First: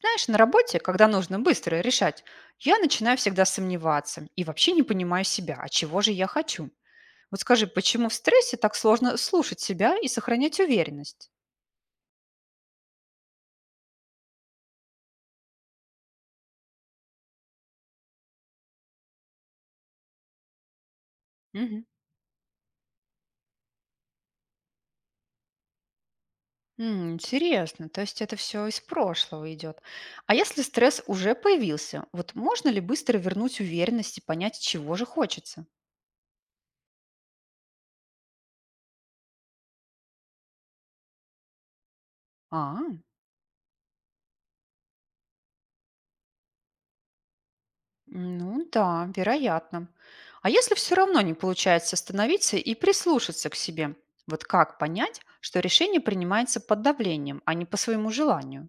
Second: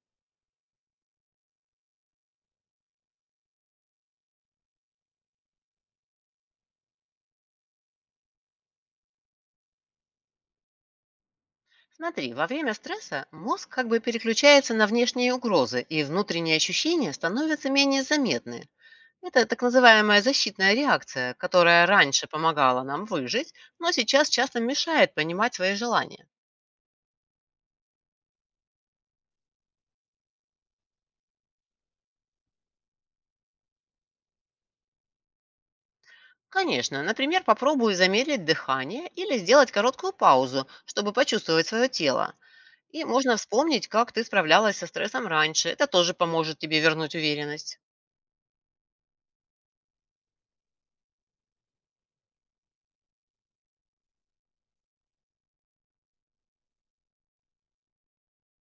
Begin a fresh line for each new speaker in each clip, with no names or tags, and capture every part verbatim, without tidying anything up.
Знаешь, на работе, когда нужно быстро решать, я начинаю всегда сомневаться и вообще не понимаю себя, а чего же я хочу. Вот скажи, почему в стрессе так сложно слушать себя и сохранять уверенность?
Смотри, во время стресса мозг как бы переключается на внешние угрозы, и внутренние ощущения становятся менее заметны. Это так называемая защитная реакция,
Мгм.
которая раньше помогала нам выжить, но сейчас часто мешает понимать свои желания.
М, Интересно, то есть это все из прошлого идет. А если стресс уже появился, вот можно ли быстро вернуть уверенность и понять, чего же хочется?
Конечно, например, попробуй замедлить дыхание или сделать короткую паузу, чтобы почувствовать свое тело.
А,
И можно вспомнить, как ты справлялась со стрессом раньше. Это тоже поможет тебе вернуть уверенность.
ну да, вероятно. А если все равно не получается остановиться и прислушаться к себе, вот как понять, что решение принимается под давлением, а не по своему желанию?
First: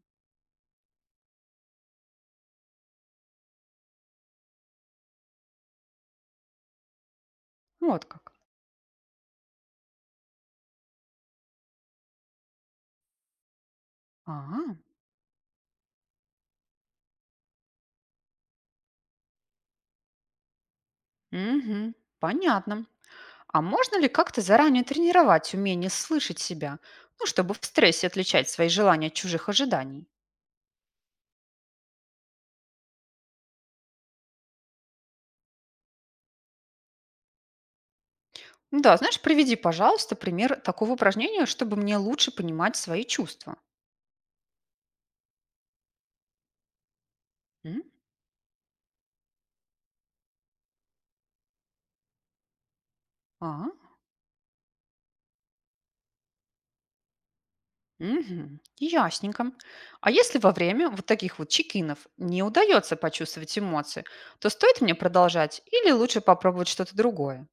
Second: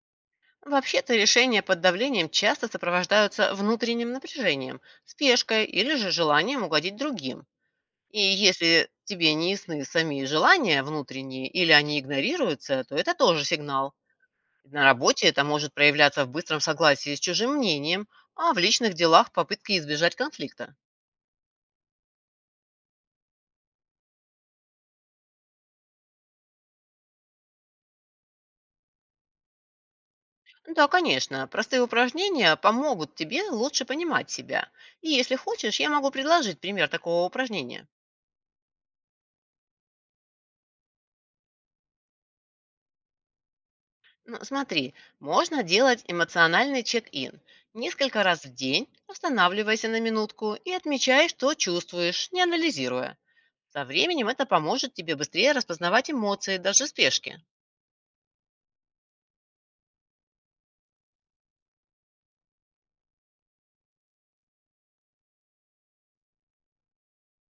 Вообще-то решения под давлением часто сопровождаются внутренним напряжением, спешкой или же желанием угодить другим.
Вот
И
как.
если тебе не ясны сами желания внутренние или они игнорируются, то это тоже сигнал.
Ага,
На работе это может проявляться в быстром согласии с чужим мнением, а в личных делах попытки избежать конфликта.
мгм, понятно. А можно ли как-то заранее тренировать умение слышать себя, ну, чтобы в стрессе отличать свои желания от чужих ожиданий?
Да, конечно, простые упражнения помогут тебе лучше понимать себя. И если хочешь, я могу предложить пример такого упражнения.
Да, знаешь, приведи, пожалуйста, пример такого упражнения, чтобы мне лучше понимать свои чувства.
Ну, смотри, можно делать эмоциональный чек-ин.
М?
Несколько раз в день останавливайся на минутку и отмечай, что чувствуешь, не анализируя.
А?
Со временем это поможет тебе быстрее распознавать эмоции, даже в спешке.
Мгм. Ясненько. А если во время вот таких вот чекинов не удается почувствовать эмоции, то стоит мне продолжать или лучше попробовать что-то другое?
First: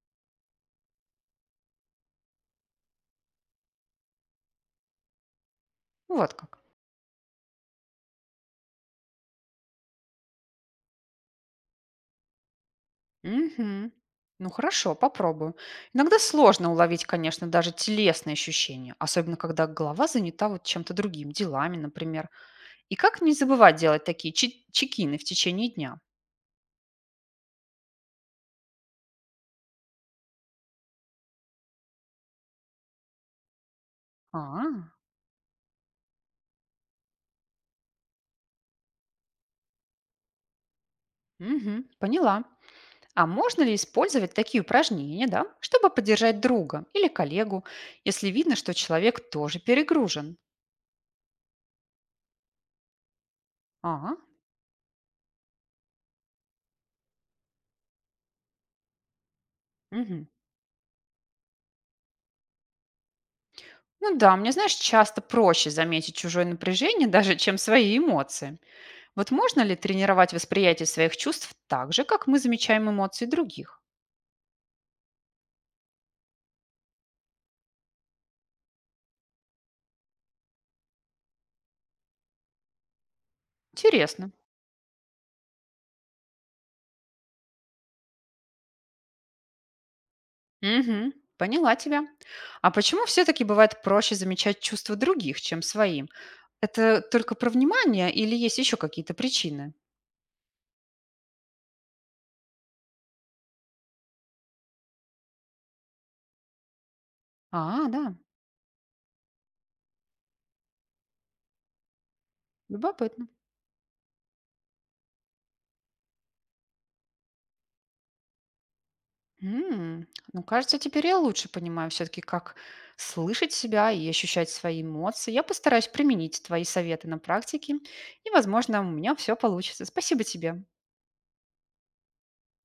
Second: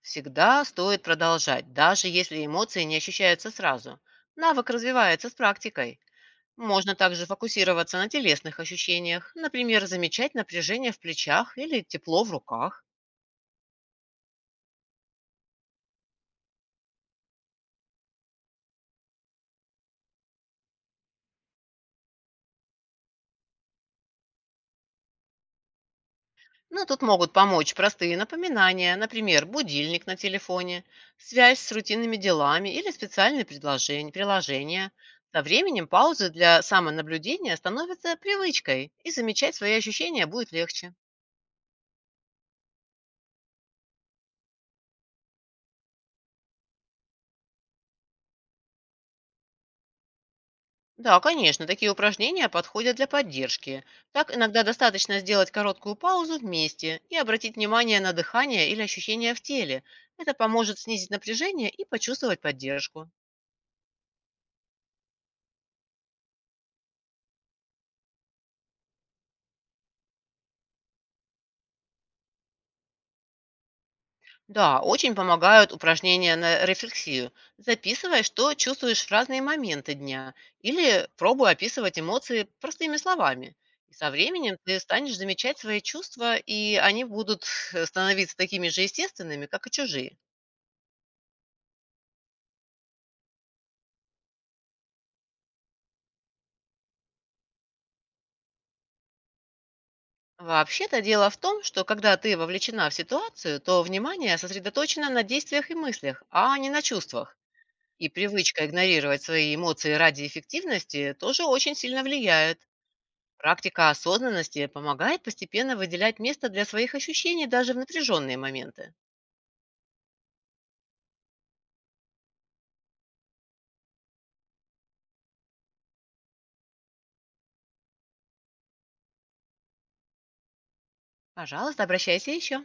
Всегда стоит продолжать, даже если эмоции не ощущаются сразу. Навык развивается с практикой.
Вот как.
Можно также фокусироваться на телесных ощущениях, например, замечать напряжение в плечах или тепло в руках.
Мгм. Ну, хорошо, попробую. Иногда сложно уловить, конечно, даже телесные ощущения, особенно когда голова занята вот чем-то другим, делами, например. И как не забывать делать такие чи- чекины в течение дня?
Ну, тут могут помочь простые напоминания, например, будильник на телефоне, связь с рутинными делами или специальные предложень-
А,
приложения. Со временем паузы для самонаблюдения становятся привычкой, и замечать свои ощущения будет легче.
мгм, поняла. А можно ли использовать такие упражнения, да, чтобы поддержать друга или коллегу, если видно, что человек тоже перегружен?
Да, конечно, такие упражнения подходят для поддержки.
Ага,
Так иногда достаточно сделать короткую паузу вместе и обратить внимание на дыхание или ощущения в теле.
мгм.
Это поможет снизить напряжение и почувствовать поддержку.
Ну да, мне, знаешь, часто проще заметить чужое напряжение даже, чем свои эмоции. Вот можно ли тренировать восприятие своих чувств так же, как мы замечаем эмоции других?
Да, очень помогают упражнения на рефлексию. Записывай, что чувствуешь в разные моменты дня, или пробуй описывать эмоции простыми словами. И со
Интересно.
временем ты станешь замечать свои чувства, и они будут э, становиться такими же естественными, как и чужие.
Угу, поняла тебя. А почему все-таки бывает проще замечать чувства других, чем своим? Это только про внимание или есть еще какие-то причины?
Вообще-то дело в том, что когда ты вовлечена в ситуацию, то внимание сосредоточено на действиях и мыслях, а не на чувствах.
А, да.
И привычка игнорировать свои эмоции ради эффективности тоже очень сильно влияет.
Любопытно.
Практика осознанности помогает постепенно выделять место для своих ощущений даже в напряженные моменты.
М, Ну, кажется, теперь я лучше понимаю все-таки, как слышать себя и ощущать свои эмоции. Я постараюсь применить твои советы на практике, и, возможно, у меня все получится. Спасибо тебе.
Пожалуйста, обращайся еще.